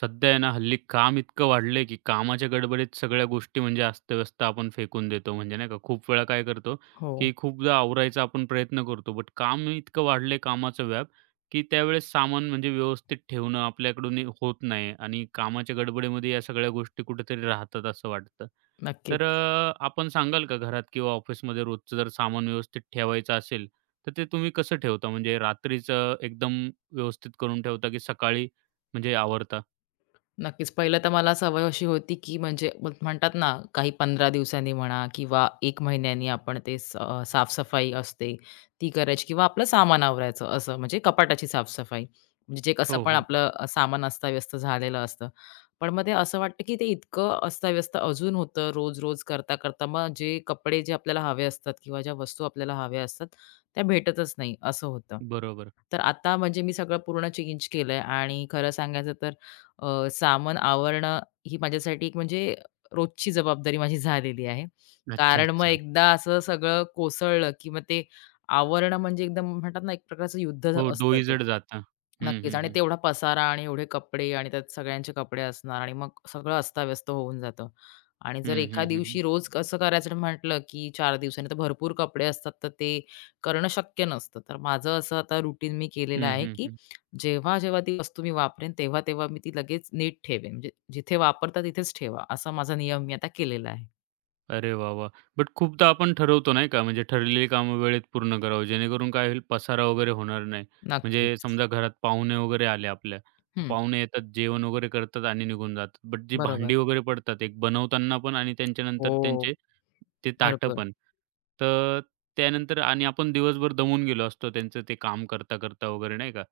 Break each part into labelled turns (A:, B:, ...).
A: सध्या आहे ना हल्ली काम इतकं वाढलंय, की कामाच्या गडबडीत सगळ्या गोष्टी म्हणजे अस्तव्यस्त आपण फेकून देतो. म्हणजे नाही का, खूप वेळा काय करतो,
B: हो.
A: की खूपदा आवरायचा आपण प्रयत्न करतो. बट काम इतकं वाढलंय कामाचं व्याप, की त्यावेळेस सामान म्हणजे व्यवस्थित ठेवणं आपल्याकडून हे होत नाही आणि कामाच्या गडबडीमध्ये या सगळ्या गोष्टी कुठेतरी राहतात असं वाटतं. तर
B: नक्कीच,
A: आपण सांगाल का घरात किंवा ऑफिसमध्ये रोजचं जर सामान व्यवस्थित ठेवायचं असेल, तर ते तुम्ही कसं ठेवता? म्हणजे रात्रीचं एकदम व्यवस्थित करून ठेवता, की सकाळी म्हणजे आवरता?
B: नक्कीच. पहिलं तर मला सवय अशी होती, की म्हणजे मग म्हणतात ना, काही 15 दिवसांनी म्हणा किंवा 1 महिन्यानी आपण ते साफ असते, ती करायची किंवा आपलं सामान आवरायचं असं, म्हणजे कपाटाची साफ-सफाई. म्हणजे जे कसं
A: हो,
B: पण
A: हो.
B: आपलं सामान अस्ताव्यस्त झालेलं असतं. पण मग ते असं वाटतं, की ते इतकं अस्ताव्यस्त अजून होतं रोज-रोज करता-करता. मग जे कपडे जे आपल्याला हवे असतात किंवा ज्या वस्तू आपल्याला हव्या असतात, त्या भेटतच नाही असं होतं.
A: बरोबर.
B: तर आता म्हणजे मी सगळं पूर्ण चेंज केलंय आणि खरं सांगायचं तर सामान आवरणं ही माझ्यासाठी एक म्हणजे रोजची जबाबदारी माझी झालेली आहे.
A: अच्छा,
B: कारण मग
A: अच्छा.
B: एकदा असं सगळं कोसळलं, की मग ते आवरणं म्हणजे एकदम म्हणतात ना, एक प्रकारचं युद्ध
A: हो,
B: असतं ते.
A: डोईजड जातं. हं,
B: नक्कीच
A: हं,
B: आणि
A: हं.
B: तेवढा पसारा आणि एवढे कपडे आणि त्यात सगळ्यांचे कपडे असणार आणि मग सगळं अस्ताव्यस्त होऊन जातं. आणि जर
A: हं,
B: एका
A: हं, हं, हं.
B: दिवशी रोज कसं करायचं म्हटलं, की 4 दिवसांनी तर भरपूर कपडे असतात, तर ते करणं शक्य नसतं. तर माझं असं आता रुटीन मी केलेलं
A: हं,
B: आहे,
A: हं,
B: की
A: हं.
B: जेव्हा-जेव्हा ती वस्तू मी वापरेन, तेव्हा-तेव्हा मी ती लगेच नीट ठेवेन. म्हणजे जिथे वापरता तिथेच ठेवा, असा माझा नियम मी आता केलेला आहे.
A: अरे वाह, वाह! बट खूपदा आपण ठरवतो नाही का, म्हणजे ठरलेली कामं वेळेत पूर्ण करावं, जेणेकरून काय होईल पसारा वगैरे होणार नाही. म्हणजे
B: नक्कीच.
A: समजा घरात पाहुणे वगैरे आले आपल्या, तर
B: हं,
A: पाहुणे येतात, जेवण वगैरे करतात आणि निघून जातात. बट जी
B: बरोबर.
A: भांडी वगैरे पडतात, एक बनवताना पण आणि त्यांच्यानंतर
B: हो,
A: त्यांचे ते ताटं
B: बरोबर.
A: पण. तर त्यानंतर आणि आपण दिवसभर दमून गेलो असतो त्यांचं ते काम करता-करता वगैरे नाही का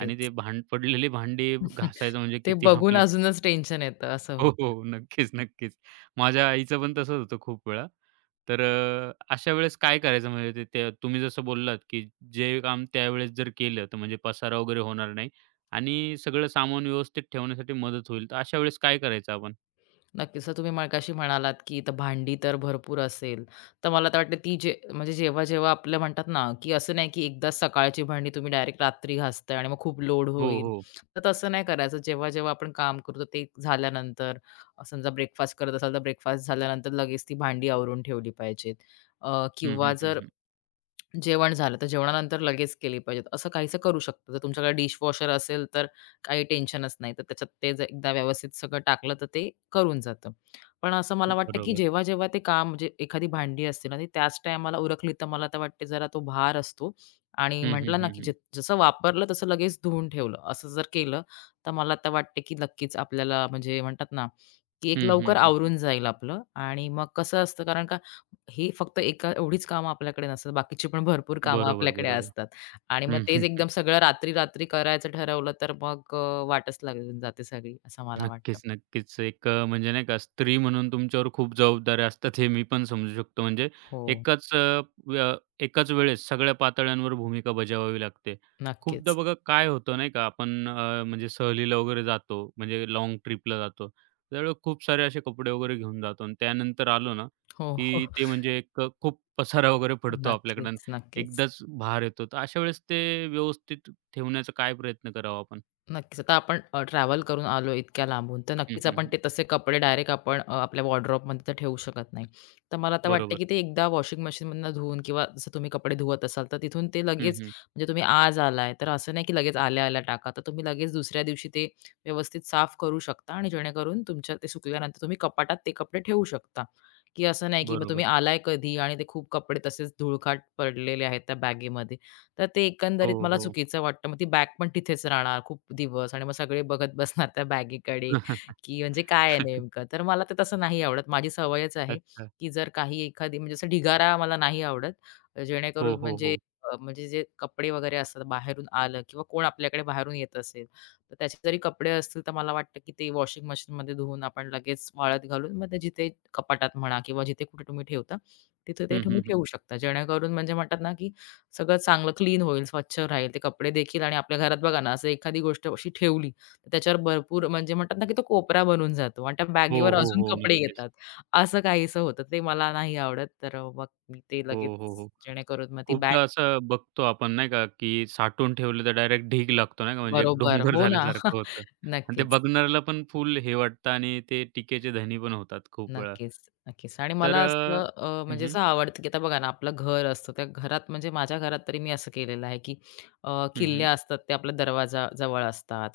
A: आणि ते पडलेली भांडी घासायचं म्हणजे
B: ते
A: किती
B: बघून अजूनच टेन्शन येतं, असं
A: हो, हो. नक्कीच, नक्कीच. माझ्या आईचं पण तसंच होतं खूप वेळा. तर अशा वेळेस काय करायचं म्हणजे ते त्या तुम्ही जसं बोललात, की जे काम त्यावेळेस जर केलं, तर म्हणजे पसारा वगैरे होणार नाही आणि सगळं सामान व्यवस्थित ठेवण्यासाठी मदत होईल. तर अशा वेळेस काय करायचं आपण?
B: नक्कीच. तर तुम्ही मगाशी म्हणालात, की इथं भांडी तर भरपूर असेल. तर मला तर वाटतं ती जे म्हणजे जेव्हा-जेव्हा आपलं म्हणतात ना, की असं नाही की एकदाच सकाळची भांडी तुम्ही डायरेक्ट रात्री घासताय आणि मग खूप लोड
A: हो,
B: होईल.
A: हो.
B: तर तसं नाही करायचं. जेव्हा-जेव्हा आपण काम करतो ते झाल्यानंतर समजा ब्रेकफास्ट करत असाल, तर ब्रेकफास्ट झाल्यानंतर लगेच ती भांडी आवरून ठेवली पाहिजेत.
A: हं,
B: किंवा
A: हं, हं,
B: जर
A: हं.
B: जेवण झालं, तर जेवणानंतर लगेच केली पाहिजेत, असं काहीसं करू शकतो. जर तुमच्याकडे डिशवॉशर असेल, तर काही टेन्शनच नाही. तर त्याच्यात ते जर एकदा व्यवस्थित सगळं टाकलं, तर ते करून जातं. पण असं मला वाटतं, की
A: बरोबर.
B: जेव्हा-जेव्हा ते काम म्हणजे एखादी भांडी असतील आणि त्याच टायमाला उरकली, तर मला तर वाटते जरा तो भार असतो आणि
A: हं, हं,
B: म्हटलं ना,
A: हं,
B: की
A: हं.
B: जसं वापरलं तसं लगेच धुवून ठेवलं, असं जर केलं, तर मला तर वाटते, की नक्कीच आपल्याला म्हणजे म्हणतात ना, की एक
A: हं,
B: लवकर
A: हं, हं,
B: आवरून जाईल आपलं आणि मग कसं असतं कारण हे फक्त एका एवढीच कामं आपल्याकडे नसतात. बाकीची पण भरपूर कामं
A: बरोबर,
B: आपल्याकडे
A: बरोबर.
B: असतात आणि मग
A: हं,
B: तेच
A: हं.
B: एकदम सगळं रात्री-रात्री करायचं ठरवलं तर मग वाटच लागून जाते सगळी, असं मला वाटतं.
A: नक्कीच, नक्कीच. एक म्हणजे नाही का स्त्री म्हणून तुमच्यावर खूप जबाबदाऱ्या असतात हे मी पण समजू शकतो. म्हणजे
B: हो,
A: एकाच अ, व्य एकाच वेळेस सगळ्या पातळ्यांवर भूमिका बजावावी लागते. खूपदा
B: नक्कीच.
A: बघा काय होतं नाही का आपण म्हणजे सहलीला वगैरे जातो, म्हणजे लाँग ट्रिपला जातो. त्यावेळेस खूप सारे असे कपडे वगैरे घेऊन जातो आणि त्यानंतर आलो ना,
B: हो, हो.
A: की ते म्हणजे एक खूप पसारा वगैरे पडतो आपल्याकडे आणि
B: नक्कीच, नक्कीच.
A: एकदाच भार येतो. तर अशा वेळेस ते व्यवस्थित ठेवण्याचा काय प्रयत्न करावा आपण?
B: नक्कीच. आता आपण ट्रॅव्हल करून आलो इतक्या लांबून, तर
A: हं,
B: नक्कीच
A: हं,
B: आपण ते
A: हं.
B: तसे कपडे डायरेक्ट आपण आपल्या वॉर्डरोबमध्ये तर ठेवू शकत नाही. तर मला आता वाटतं,
A: बरोबर.
B: की ते एकदा वॉशिंग मशीनमधनं धुवून किंवा जसं तुम्ही कपडे धुवत असाल, तर तिथून ते
A: हं,
B: लगेच
A: हं.
B: म्हणजे तुम्ही आज आलाय, तर असं नाही, की लगेच आल्या-आल्या टाका. तर तुम्ही लगेच दुसऱ्या दिवशी ते व्यवस्थित साफ करू शकता आणि जेणेकरून तुमच्या ते सुकल्यानंतर तुम्ही कपाटात ते कपडे ठेवू शकता, की असं नाही, की मग
A: बरोबर.
B: तुम्ही आलाय कधी आणि ते खूप कपडे तसेच धुळखाट पडलेले आहेत त्या बॅगेमध्ये. तर ते
A: हो,
B: एकंदरीत मला
A: हो.
B: चुकीचं वाटतं. मग ती बॅग पण तिथेच राहणार खूप दिवस आणि मग सगळे बघत बसणार त्या बॅगेकडे, की म्हणजे काय आहे नेमकं? तर मला ते तसं नाही आवडत. माझी सवयच आहे,
A: अच्छा.
B: की जर काही एखादी म्हणजे असं ढिगारा मला नाही आवडत.
A: हो,
B: जेणेकरून
A: हो,
B: म्हणजे
A: हो.
B: म्हणजे जे कपडे वगैरे असतात बाहेरून आलं किंवा कोण आपल्याकडे बाहेरून येत असेल, तर त्याचे जरी कपडे असतील, तर मला वाटतं की ते वॉशिंग मशीनमध्ये धुवून आपण लगेच वाळत घालून मग ते जिथे कपाटात म्हणा किंवा जिथे कुठे तुम्ही ठेवता, तिथे ते
A: हं,
B: तुम्ही
A: हं, हं.
B: ठेवू शकता. जेणेकरून म्हणजे म्हणतात ना, की सगळं चांगलं क्लीन होईल, स्वच्छ राहील ते कपडे देखील आणि आपल्या घरात बघा ना, असं एखादी गोष्ट अशी ठेवली, तर त्याच्यावर भरपूर म्हणजे म्हणतात ना, की तो कोपरा बनून जातो आणि त्या
A: हो,
B: बॅगेवर
A: हो,
B: अजून
A: हो.
B: कपडे
A: नक्कीच.
B: येतात. असं काहीसं होतं. ते मला नाही आवडत. तर मग मी ते
A: हो,
B: लगेच
A: हो, हो.
B: जेणेकरून मग ती बॅग
A: खूपदा असं बघतो आपण नाही का, की साठवून ठेवलं तर डायरेक्ट ढीग लागतो नाही का, म्हणजे एक
B: बरोबर.
A: डोंगर
B: हो ना.
A: झाल्यासारखं होतं. आणि ते
B: नक्कीच.
A: बघणाऱ्याला पण फुल हे वाटतं आणि ते टीकेचे धनी पण होतात खूप वेळा.
B: नक्कीच, नक्कीच. आणि
A: तर
B: मला असं
A: हं,
B: म्हणजे
A: हं.
B: असं आवडतं, की आता बघा ना, आपलं घर असतं. त्या घरात म्हणजे माझ्या घरात तरी मी असं केलेलं आहे, की
A: हं, हं.
B: किल्ल्या असतात ते आपल्या दरवाजाजवळ असतात.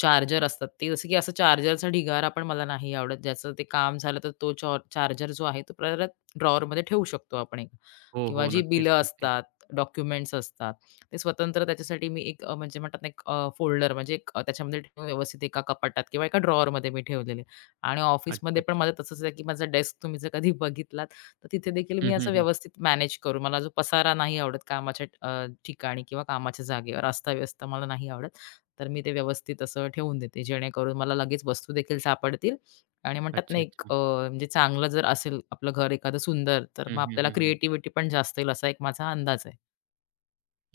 B: चार्जर असतात ते जसं की असं चार्जरचा ढिगारा पण मला नाही आवडत. ज्याचं ते काम झालं तर तो चार्जर जो आहे तो परत ड्रॉवरमध्ये ठेवू शकतो आपण एक
A: हो,
B: किंवा
A: हो.
B: जी
A: नक्कीच,
B: बिलं
A: नक्कीच.
B: असतात, डॉक्युमेंट्स असतात, ते स्वतंत्र त्याच्यासाठी मी एक म्हणजे म्हणतात ना, एक फोल्डर म्हणजे एक त्याच्यामध्ये ठेवून व्यवस्थित एका कपाटात किंवा एका ड्रॉवरमध्ये मी ठेवलेले. आणि
A: अच्छा,
B: ऑफिसमध्ये पण
A: अच्छा.
B: माझं तसंच आहे, की माझा डेस्क तुम्ही जर कधी बघितलात, तर तिथे देखील मी
A: हं, हं,
B: असं
A: हं.
B: व्यवस्थित मॅनेज करू. मला जो पसारा नाही आवडत कामाच्या ठिकाणी किंवा कामाच्या जागेवर अस्ताव्यस्त मला नाही आवडत. तर मी ते व्यवस्थित असं ठेवून देते, जेणेकरून मला लगेच वस्तू देखील सापडतील आणि म्हणतात ना,
A: अच्छा,
B: एक
A: अच्छा.
B: म्हणजे चांगलं जर असेल आपलं घर एखादं सुंदर, तर
A: हं,
B: मग
A: हं,
B: आपल्याला
A: हं, हं.
B: क्रिएटिव्हिटी पण जास्त येईल, असा एक माझा अंदाज आहे.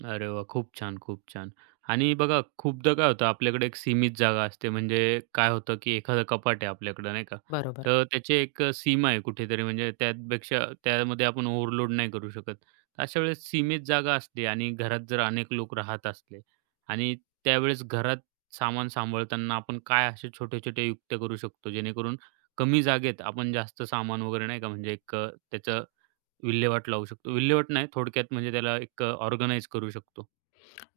A: अरे वाह! खूप छान, खूप छान. आणि बघा खूपदा काय होतं आपल्याकडे एक सीमित जागा असते. म्हणजे काय होतं, की एखादं कपाट आहे आपल्याकडं नाही का?
B: बरोबर.
A: तर त्याची एक सीमा आहे कुठेतरी म्हणजे त्यापेक्षा त्यामध्ये आपण ओव्हरलोड नाही करू शकत. अशा वेळेस सीमित जागा असते आणि घरात जर अनेक लोक राहत असले आणि त्यावेळेस घरात सामान सांभाळताना आपण काय असे छोटे-छोटे युक्त्या करू शकतो, जेणेकरून कमी जागेत आपण जास्त सामान वगैरे नाही का म्हणजे एक त्याचं विल्हेवाट लावू शकतो. विल्हेवाट नाही, थोडक्यात म्हणजे त्याला एक ऑर्गनाइज करू शकतो.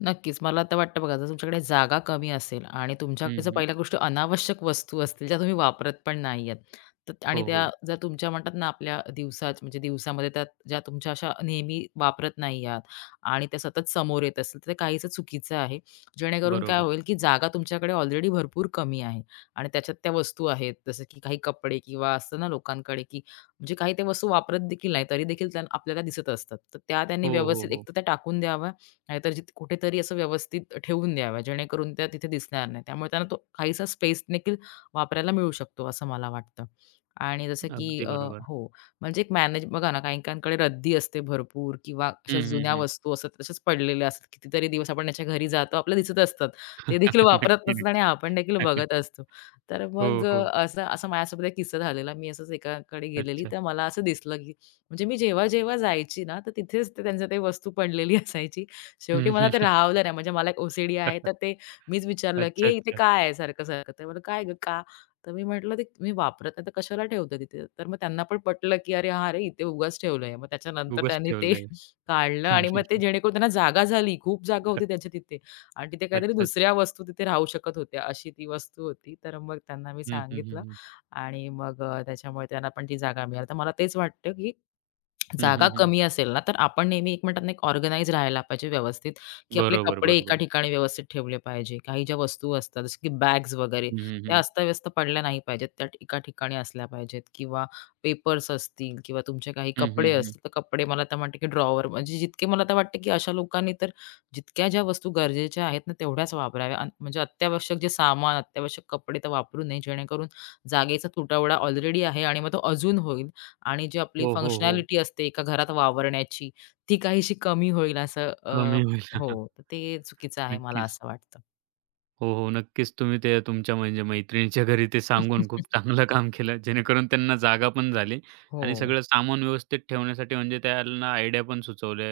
B: नक्कीच. मला तर वाटतं बघा, जर तुमच्याकडे जागा कमी असेल आणि तुमच्याकडे जर
A: हं, हं.
B: पहिल्या गोष्ट अनावश्यक वस्तू असतील, ज्या तुम्ही वापरत पण नाही आहेत. तर आणि
A: हो,
B: त्या
A: हो.
B: जर तुमच्या म्हणतात ना, आपल्या दिवसात म्हणजे दिवसामध्ये त्या ज्या तुमच्या अशा नेहमी वापरत नाही आहात आणि त्या सतत समोर येत असतील, तर ते काहीसं चुकीचं आहे. जेणेकरून काय
A: बरोबर.
B: होईल, की जागा तुमच्याकडे ऑलरेडी भरपूर कमी आहे आणि त्याच्यात त्या वस्तू आहेत. जसं की काही कपडे किंवा असतं ना लोकांकडे, की म्हणजे काही त्या वस्तू वापरत देखील नाही, तरी देखील त्या आपल्याला दिसत असतात. तर त्या त्यांनी
A: हो, हो,
B: व्यवस्थित
A: हो.
B: एकतर त्या टाकून द्याव्या नाहीतर जिथे कुठेतरी असं व्यवस्थित ठेवून द्याव्या, जेणेकरून त्या तिथे दिसणार नाही. त्यामुळे त्यांना तो काहीसा स्पेस देखील वापरायला मिळू शकतो, असं मला वाटतं. आणि जसं की
A: अगदी बरोबर.
B: हो, म्हणजे एक मॅनेज बघा ना, काही-काहींकडे रद्दी असते भरपूर किंवा अशा
A: हं, हं,
B: जुन्या
A: हं.
B: वस्तू असतात, तशाच पडलेल्या असतात. कितीतरी दिवस आपण त्याच्या घरी जातो, आपल्याला दिसत असतात. ते देखील वापरत
A: नक्की,
B: नसतात आणि आपण देखील
A: नक्की.
B: बघत असतो. तर मग
A: हो, हो.
B: असं असं माझ्यासोबत एक किस्सा झालेला. मी असंच एकाकडे गेलेली,
A: अच्छा.
B: तर मला असं दिसलं, की म्हणजे मी जेव्हा-जेव्हा जायची ना, तर तिथेच ते त्यांच्या ते वस्तू पडलेली असायची शेवटी
A: हं,
B: मला
A: हं,
B: ते
A: हं.
B: राहवलं नाही. म्हणजे मला एक ओ-सी-डी आहे, तर ते मीच विचारलं, की
A: अच्छा,
B: "हे इथे
A: अच्छा.
B: काय आहे सारखं-सारखं?" ते म्हणले, "काय गं का?" तर मी म्हटलं, "ते मी वापरत नाही, तर कशाला ठेवते तिथे?" तर मग त्यांना पण पटलं, की "अरे हां, अरे इथे उगाच ठेवलंय." मग त्याच्यानंतर
A: उगाच
B: त्यांनी ते
A: ठेवलंय.
B: काढलं
A: हं,
B: आणि
A: हं,
B: मग ते
A: हं.
B: जेणेकरून त्यांना जागा झाली. खूप जागा होती त्यांच्या तिथे आणि तिथे काहीतरी
A: अच्छा, अच्छा.
B: दुसऱ्या वस्तू तिथे राहू शकत होत्या, अशी ती वस्तू होती. तर मग त्यांना मी
A: हं, हं, हं,
B: सांगितलं
A: हं.
B: आणि मग त्याच्यामुळे त्यांना पण ती जागा मिळाली. तर मला तेच वाटतं, की
A: हं,
B: जागा
A: हं, हं.
B: कमी असेल ना, तर आपण नेहमी एक म्हणतात ना, एक ऑर्गनाइज राहायला पाहिजे व्यवस्थित, की आपले
A: बरोबर,
B: कपडे एका
A: बरोबर.
B: ठिकाणी व्यवस्थित ठेवले पाहिजे. काही ज्या वस्तू असतात, जसं की बॅग्स वगैरे,
A: हं, हं,
B: त्या
A: हं.
B: अस्ताव्यस्त पडल्या नाही पाहिजेत. त्या एका ठिकाणी असल्या पाहिजेत किंवा पेपर्स असतील किंवा तुमचे काही
A: हं,
B: कपडे
A: हं, हं.
B: असतील, तर कपडे मला तर वाटतं, की ड्रॉवर म्हणजे जितके मला तर वाटतं, की अशा लोकांनी तर जितक्या ज्या वस्तू गरजेच्या आहेत ना, तेवढ्याच वापराव्या. अन् म्हणजे अत्यावश्यक जे सामान, अत्यावश्यक कपडे तर वापरू नये, जेणेकरून जागेचा तुटवडा ऑलरेडी आहे आणि मग तो अजून होईल. आणि जी आपली
A: हो, हो, हो.
B: फंक्शनॅलिटी असते एका घरात वावरण्याची, ती काहीशी कमी होईल असं
A: कमी होईल.
B: हो, तर ते चुकीचं आहे मला
A: नक्कीच.
B: असं वाटतं.
A: हो, हो. नक्कीच तुम्ही ते तुमच्या म्हणजे मैत्रिणीच्या घरी ते सांगून खूप चांगलं काम केलं. जेणेकरून त्यांना जागा पण झाली
B: हो,
A: आणि सगळं सामान व्यवस्थित ठेवण्यासाठी म्हणजे त्यांना आयडिया पण सुचवल्या.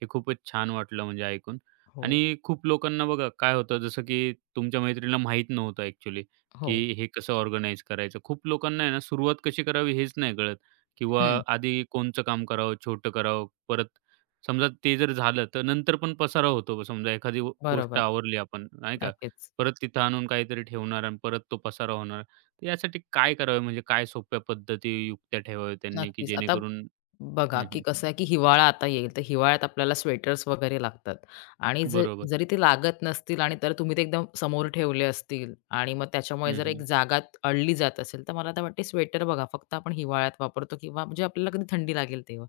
A: हे खूपच छान वाटलं म्हणजे ऐकून.
B: हो,
A: आणि खूप लोकांना बघा काय होतं जसं की तुमच्या मैत्रिणीला माहीत नव्हतं ॲक्चुअली,
B: हो.
A: की हे कसं ऑर्गनाइज करायचं. खूप लोकांना आहे ना सुरुवात कशी करावी हेच नाही कळत किंवा
B: हं,
A: आधी कोणचं काम करावं, छोटं करावं. परत समजा ते जर झालं तर नंतर पण पसारा होतो. समजा एखादी गोष्ट
B: बरोबर.
A: आवरली आपण नाही का?
B: नक्कीच.
A: परत तिथं आणून काहीतरी ठेवणार आणि परत तो पसारा होणार. तर यासाठी काय करावं म्हणजे काय सोप्या पद्धती, युक्त्या ठेवाव्या त्यांनी, की
B: नक्कीच. आता
A: जेणेकरून
B: बघा,
A: हं,
B: की
A: हं.
B: कसं आहे, की हिवाळा आता येईल, तर हिवाळ्यात आपल्याला स्वेटर्स वगैरे लागतात आणि
A: बरोबर.
B: जरी ते लागत नसतील आणि तर तुम्ही ते एकदम समोर ठेवले असतील आणि मग त्याच्यामुळे
A: हं,
B: जर एक
A: हं.
B: जागा अडली जात असेल, तर मला तर वाटते स्वेटर बघा फक्त आपण हिवाळ्यात वापरतो किंवा म्हणजे आपल्याला कधी थंडी लागेल तेव्हा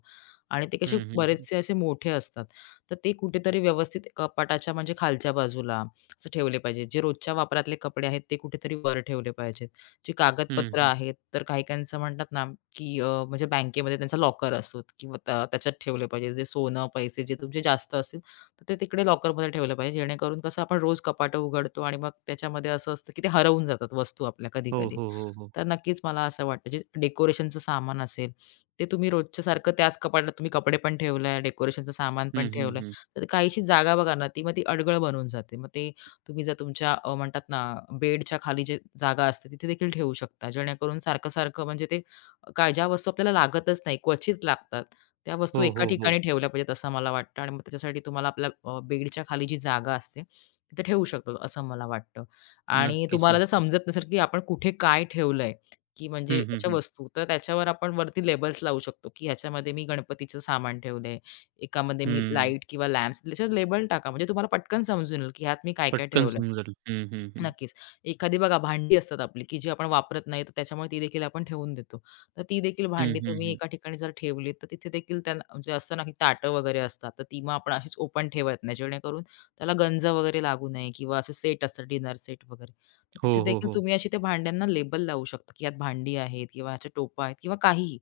B: आणि ते कसे
A: हं, हं, हं.
B: बरेचसे असे मोठे असतात. तर ते कुठेतरी व्यवस्थित कपाटाच्या म्हणजे खालच्या बाजूला असं ठेवले पाहिजे. जे रोजच्या वापरातले कपडे आहेत, ते कुठेतरी वर ठेवले पाहिजेत. जी
A: हं,
B: कागदपत्र
A: हं.
B: आहेत, तर काही-काहींचं म्हणतात ना, की म्हणजे बँकेमध्ये त्यांचा लॉकर असतो किंवा त्या त्याच्यात ठेवले पाहिजे. जे सोनं, पैसे जे तुमचे जास्त असतील, तर ते तिकडे लॉकरमध्ये ठेवलं पाहिजे. जेणेकरून कसं आपण रोज कपाटं उघडतो आणि मग त्याच्यामध्ये असं असतं, की ते हरवून जातात वस्तू आपल्या
A: हो,
B: कधी-कधी.
A: हो, हो, हो.
B: तर नक्कीच मला असं वाटतं, जे डेकोरेशनचं सामान असेल, ते तुम्ही रोजच्या सारखं त्याच कपाटात तुम्ही कपडे पण ठेवलंय, डेकोरेशनचं सामान पण
A: हं, हं,
B: ठेवलंय,
A: हं.
B: तर काहीशी जागा बघा ना, ती मग ती अडगळ बनून जाते. मग ते तुम्ही जर तुमच्या म्हणतात ना, बेडच्या खाली जे जागा असते, तिथे देखील ठेवू शकता. जेणेकरून सारखं-सारखं म्हणजे ते काय ज्या वस्तू आपल्याला लागतच नाही, क्वचित लागतात, त्या वस्तू
A: हो,
B: एका
A: हो, हो.
B: ठिकाणी ठेवल्या पाहिजेत, असं मला वाटतं. आणि मग त्याच्यासाठी तुम्हाला आपल्या बेडच्या खाली जी जागा असते, तिथे ठेवू शकतो, असं मला वाटतं. आणि
A: नक्कीच,
B: तुम्हाला जर
A: नक्कीच.
B: समजत नसेल, की आपण कुठे काय ठेवलंय, की म्हणजे
A: हं, हं,
B: अशा
A: हं.
B: वस्तू, तर त्याच्यावर आपण वरती लेबल्स लावू शकतो, की ह्याच्यामध्ये मी गणपतीचं सामान ठेवलंय, एकामध्ये मी
A: हं.
B: लाईट किंवा लॅम्प्स त्याच्यावर लेबल टाका. म्हणजे तुम्हाला पटकन समजून येईल, की ह्यात मी काय-काय
A: पटकन
B: ठेवलंय.
A: समजेल. हं, हं, हं.
B: नक्कीच. एखादी बघा भांडी असतात आपली, की जी आपण वापरत नाही, तर त्याच्यामुळे ती देखील आपण ठेवून देतो. तर ती देखील
A: हं,
B: भांडी
A: हं,
B: तुम्ही
A: हं.
B: एका ठिकाणी जर ठेवली, तर तिथे देखील त्यांना म्हणजे असतं ना, की ताटं वगैरे असतात, तर ती मग आपण अशीच ओपन ठेवत नाही, जेणेकरून त्याला गंज वगैरे लागू नये किंवा असे सेट असतात डिनर सेट वगैरे. तर
A: हो,
B: तिथे
A: हो,
B: देखील
A: हो.
B: तुम्ही अशी त्या भांड्यांना लेबल लावू शकता, की यात भांडी आहेत किंवा ह्याच्या टोपा आहेत किंवा काहीही,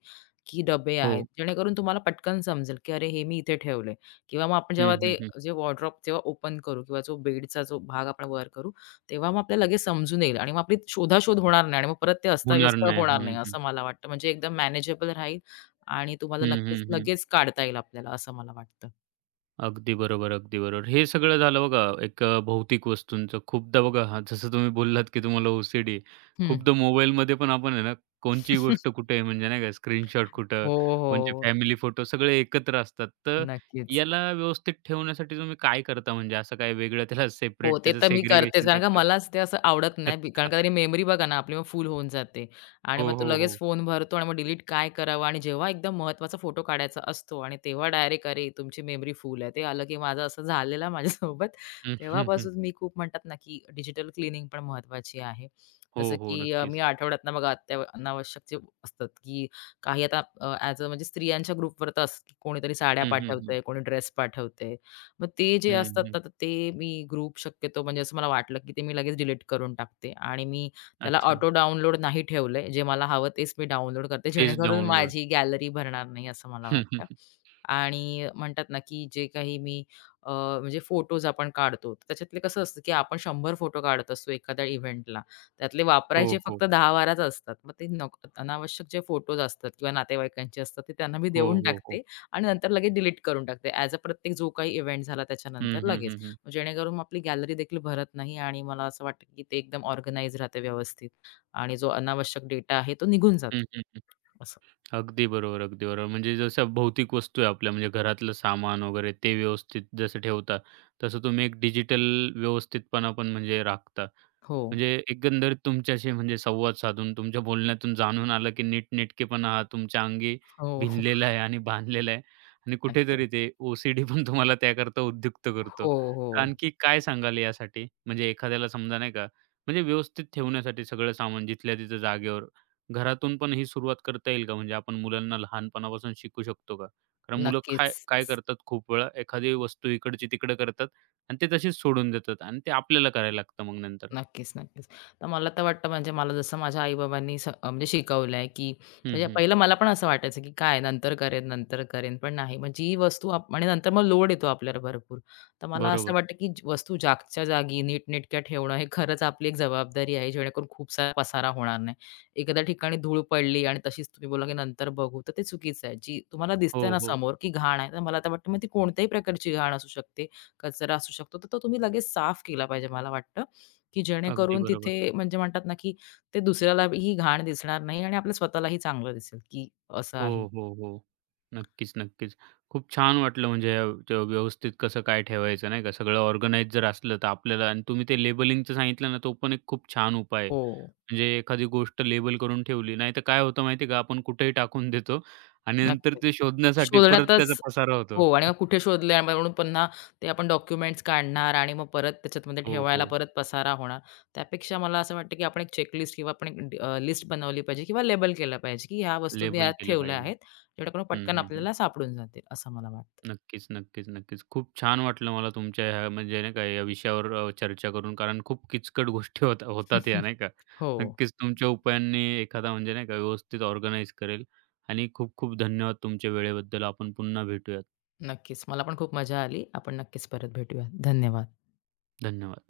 B: की डबे आहेत,
A: हो.
B: जेणेकरून तुम्हाला पटकन समजेल, की अरे हे मी इथे ठेवलंय किंवा मग आपण
A: हं,
B: जेव्हा ते
A: हं, हं.
B: जे वॉर्डरोब तेव्हा ओपन करू किंवा जो बेडचा जो भाग आपण वर करू, तेव्हा मग आपल्याला लगेच समजून येईल आणि मग आपली शोधाशोध होणार नाही आणि मग परत ते
A: होणार
B: अस्ताव्यस्त
A: नाही.
B: होणार नाही,
A: हं, हं.
B: असं मला वाटतं. म्हणजे एकदम मॅनेजेबल राहील आणि तुम्हाला
A: हं,
B: नक्कीच
A: हं, हं.
B: लगेच काढता येईल आपल्याला, असं मला वाटतं.
A: अगदी बरोबर, अगदी बरोबर. हे सगळं झालं बघा एक भौतिक वस्तूंचं. खूपदा बघा हां, जसं तुम्ही बोललात, की तुम्हाला ओ-सी-डी आहे.
B: हं.
A: खूपदा मोबाईलमध्ये पण आपण आहे ना, कोणची गोष्ट कुठे आहे म्हणजे नाही का स्क्रीनशॉट कुठं,
B: हो,
A: कोणचे
B: हो.
A: फॅमिली फोटो सगळे एकत्र असतात. तर
B: नक्कीच.
A: याला व्यवस्थित ठेवण्यासाठी तुम्ही काय करता म्हणजे असं काय वेगळं त्याला
B: हो,
A: सेपरेट
B: ते
A: त्याचं
B: तर मी करतेच.
A: सेग्रिगेशन
B: कारण का
A: करता? का?
B: मलाच ते असं आवडत नाही बी कारण
A: अच्छा.
B: का तरी मेमरी बघा ना आपली मग फुल होऊन जाते आणि मग
A: हो,
B: तो
A: हो,
B: लगेच
A: हो.
B: फोन भरतो आणि मग डिलीट काय करावं आणि जेव्हा एकदम महत्वाचा फोटो काढायचा असतो आणि तेव्हा डायरेक्ट अरे, तुमची मेमरी फुल आहे. ते आलं की माझं असं झालेलं माझ्यासोबत.
A: हं, हं, हं.
B: तेव्हापासून मी खूप म्हणतात ना की डिजिटल क्लीनिंग पण महत्त्वाची आहे.
A: हो,
B: जसं
A: हो.
B: की मी
A: नक्कीच.
B: आठवड्यातनं बघा अनावश्यक जे असतात की काही आता ॲज अ म्हणजे स्त्रियांच्या ग्रुपवर तर असतं की कोणीतरी साड्या
A: हं, हं, हं.
B: पाठवतंय, कोणी ड्रेस पाठवतंय. मग ते जे
A: हं,
B: असतात
A: हं.
B: ना, तर ते मी ग्रुप शक्यतो म्हणजे असं मला वाटलं, की ते मी लगेच डिलीट करून टाकते आणि मी त्याला
A: अच्छा.
B: ऑटो डाउनलोड नाही ठेवलंय. जे मला हवं तेच मी डाउनलोड करते,
A: तेच
B: जेणेकरून
A: डाउनलोड.
B: माझी गॅलरी भरणार नाही असं मला वाटतं. आणि म्हणतात ना, की जे काही मी अ, म्हणजे फोटोज आपण काढतो, तर त्याच्यातले कसं असतं, की आपण 100 फोटो काढत असतो एखाद्या इव्हेंटला. त्यातले
A: हो,
B: वापरायचे
A: हो.
B: फक्त 10-12च असतात. मग ते नको अनावश्यक जे फोटोज असतात किंवा नातेवाईकांचे असतात, ते त्यांना मी
A: हो,
B: देऊन
A: हो, हो.
B: टाकते. आणि नंतर लगेच डिलीट करून टाकते ॲज अ प्रत्येक जो काही इव्हेंट झाला
A: हं,
B: त्याच्यानंतर
A: हं,
B: लगेच.
A: हं, हं.
B: मग जेणेकरून मग आपली गॅलरी देखील भरत नाही आणि मला असं वाटतं की ते एकदम ऑर्गनाइज राहते व्यवस्थित आणि जो अनावश्यक डेटा आहे तो निघून
A: हं,
B: जातो.
A: हं, हं.
B: असं.
A: अगदी बरोबर, अगदी बरोबर. म्हणजे जसं भौतिक वस्तू आहे आपल्या म्हणजे घरातलं सामान वगैरे ते व्यवस्थित जसं ठेवता, तसं तुम्ही एक डिजिटल व्यवस्थितपणा पण म्हणजे राखता.
B: हो.
A: म्हणजे एकंदरीत तुमच्याशी म्हणजे संवाद साधून, तुमच्या बोलण्यातून जाणून आलं, की नीटनेटकेपणा हा तुमच्या अंगी
B: हो, हो.
A: भिनलेला आहे आणि बांधलेला आहे आणि
B: नक्की.
A: कुठेतरी ते ओ-सी-डी पण तुम्हाला त्याकरता उद्युक्त करतो.
B: हो,
A: तर
B: हो.
A: आणखी काय सांगाल यासाठी? म्हणजे एखाद्याला समजा नाही का, म्हणजे व्यवस्थित ठेवण्यासाठी सगळं सामान जिथल्या तिथं जागेवर, घरातून पण ही सुरुवात करता येईल का? म्हणजे आपण मुलांना लहानपणापासून शिकू शकतो का? कारण मुलं काय
B: नक्कीच.
A: काय करतात खूप वेळा एखादी वस्तू इकडची तिकडं करतात आणि ते तशीच सोडून देतात आणि ते आपल्याला करायला लागतं मग नंतर.
B: नक्कीच, नक्कीच. तर मला तर वाटतं म्हणजे मला जसं माझ्या आई-बाबांनी स अं म्हणजे शिकवलं आहे, की
A: हं,
B: म्हणजे
A: हं.
B: पहिलं मला पण असं वाटायचं, की काय नंतर करेन, नंतर करेन, पण नाही. मग जी वस्तू आप आणि नंतर मग लोड येतो आपल्याला भरपूर. तर मला असं
A: बरोबर.
B: वाटतं, की वस्तू जागच्या जागी नीटनेटक्या ठेवणं हे खरंच आपली एक जबाबदारी आहे, जेणेकरून खूप सारा पसारा होणार नाही. एखाद्या ठिकाणी धूळ पडली आणि तशीच तुम्ही बोलला, की नंतर बघू, तर ते चुकीचं आहे. जी तुम्हाला दिसतंय
A: हो,
B: ना
A: हो.
B: समोर, की घाण आहे, तर मला तर वाटतं मग ती कोणत्याही प्रकारची घाण असू शकते, कचरा असू शकतो, तर तो तुम्ही लगेच साफ केला पाहिजे मला वाटतं. की
A: अगदी
B: जेणेकरून
A: बरोबर.
B: तिथे म्हणजे म्हणतात ना, की ते दुसऱ्याला ही घाण दिसणार नाही आणि आपल्या स्वतःलाही चांगलं दिसेल, की असं
A: हो,
B: आहे.
A: हो, हो. नक्कीच, नक्कीच. खूप छान वाटलं म्हणजे ते व्यवस्थित कसं काय ठेवायचं नाही का, सगळं ऑर्गनाइज जर असलं तर आपल्याला आणि तुम्ही ते लेबलिंगचं सांगितलं ना, तो पण एक खूप छान उपाय आहे.
B: हो.
A: म्हणजे एखादी गोष्ट लेबल करून ठेवली, नाहीतर काय होतं माहिती आहे का, आपण कुठेही टाकून देतो आणि नंतर
B: नक्कीच.
A: ते शोधण्यासाठी परत त्याचा
B: शोधण्यातच
A: पसारा होतो.
B: हो आणि मग कुठे शोधले आणि म्हणून पुन्हा ते आपण डॉक्युमेंट्स काढणार आणि मग परत त्याच्यामध्ये
A: हो,
B: ठेवायला
A: हो.
B: परत पसारा होणार. त्यापेक्षा मला असं वाटतं, की आपण एक चेकलिस्ट किंवा आपण एक लिस्ट बनवली पाहिजे किंवा लेबल केलं पाहिजे, की ह्या वस्तू मी
A: लेबल
B: ह्यात
A: केलं
B: ठेवल्या
A: पाहिजे.
B: आहेत. जेणेकरून
A: हं,
B: पटकन
A: हं, हं.
B: आपल्याला सापडून जातील असं मला वाटतं.
A: नक्कीच, नक्कीच, नक्कीच. खूप छान वाटलं मला तुमच्या ह्या म्हणजे नाही का या विषयावर चर्चा करून कारण खूप किचकट गोष्टी होतात या नाही का.
B: हो,
A: नक्कीच तुमच्या उपायांनी एखादा म्हणजे नाही का व्यवस्थित ऑर्गनाइज करेल आणि खूप खूप धन्यवाद तुमच्या वेळेबद्दल. आपण पुन्हा भेटूयात.
B: नक्कीच. मला पण खूप मजा आली. आपण नक्कीच परत भेटूया. धन्यवाद.
A: धन्यवाद.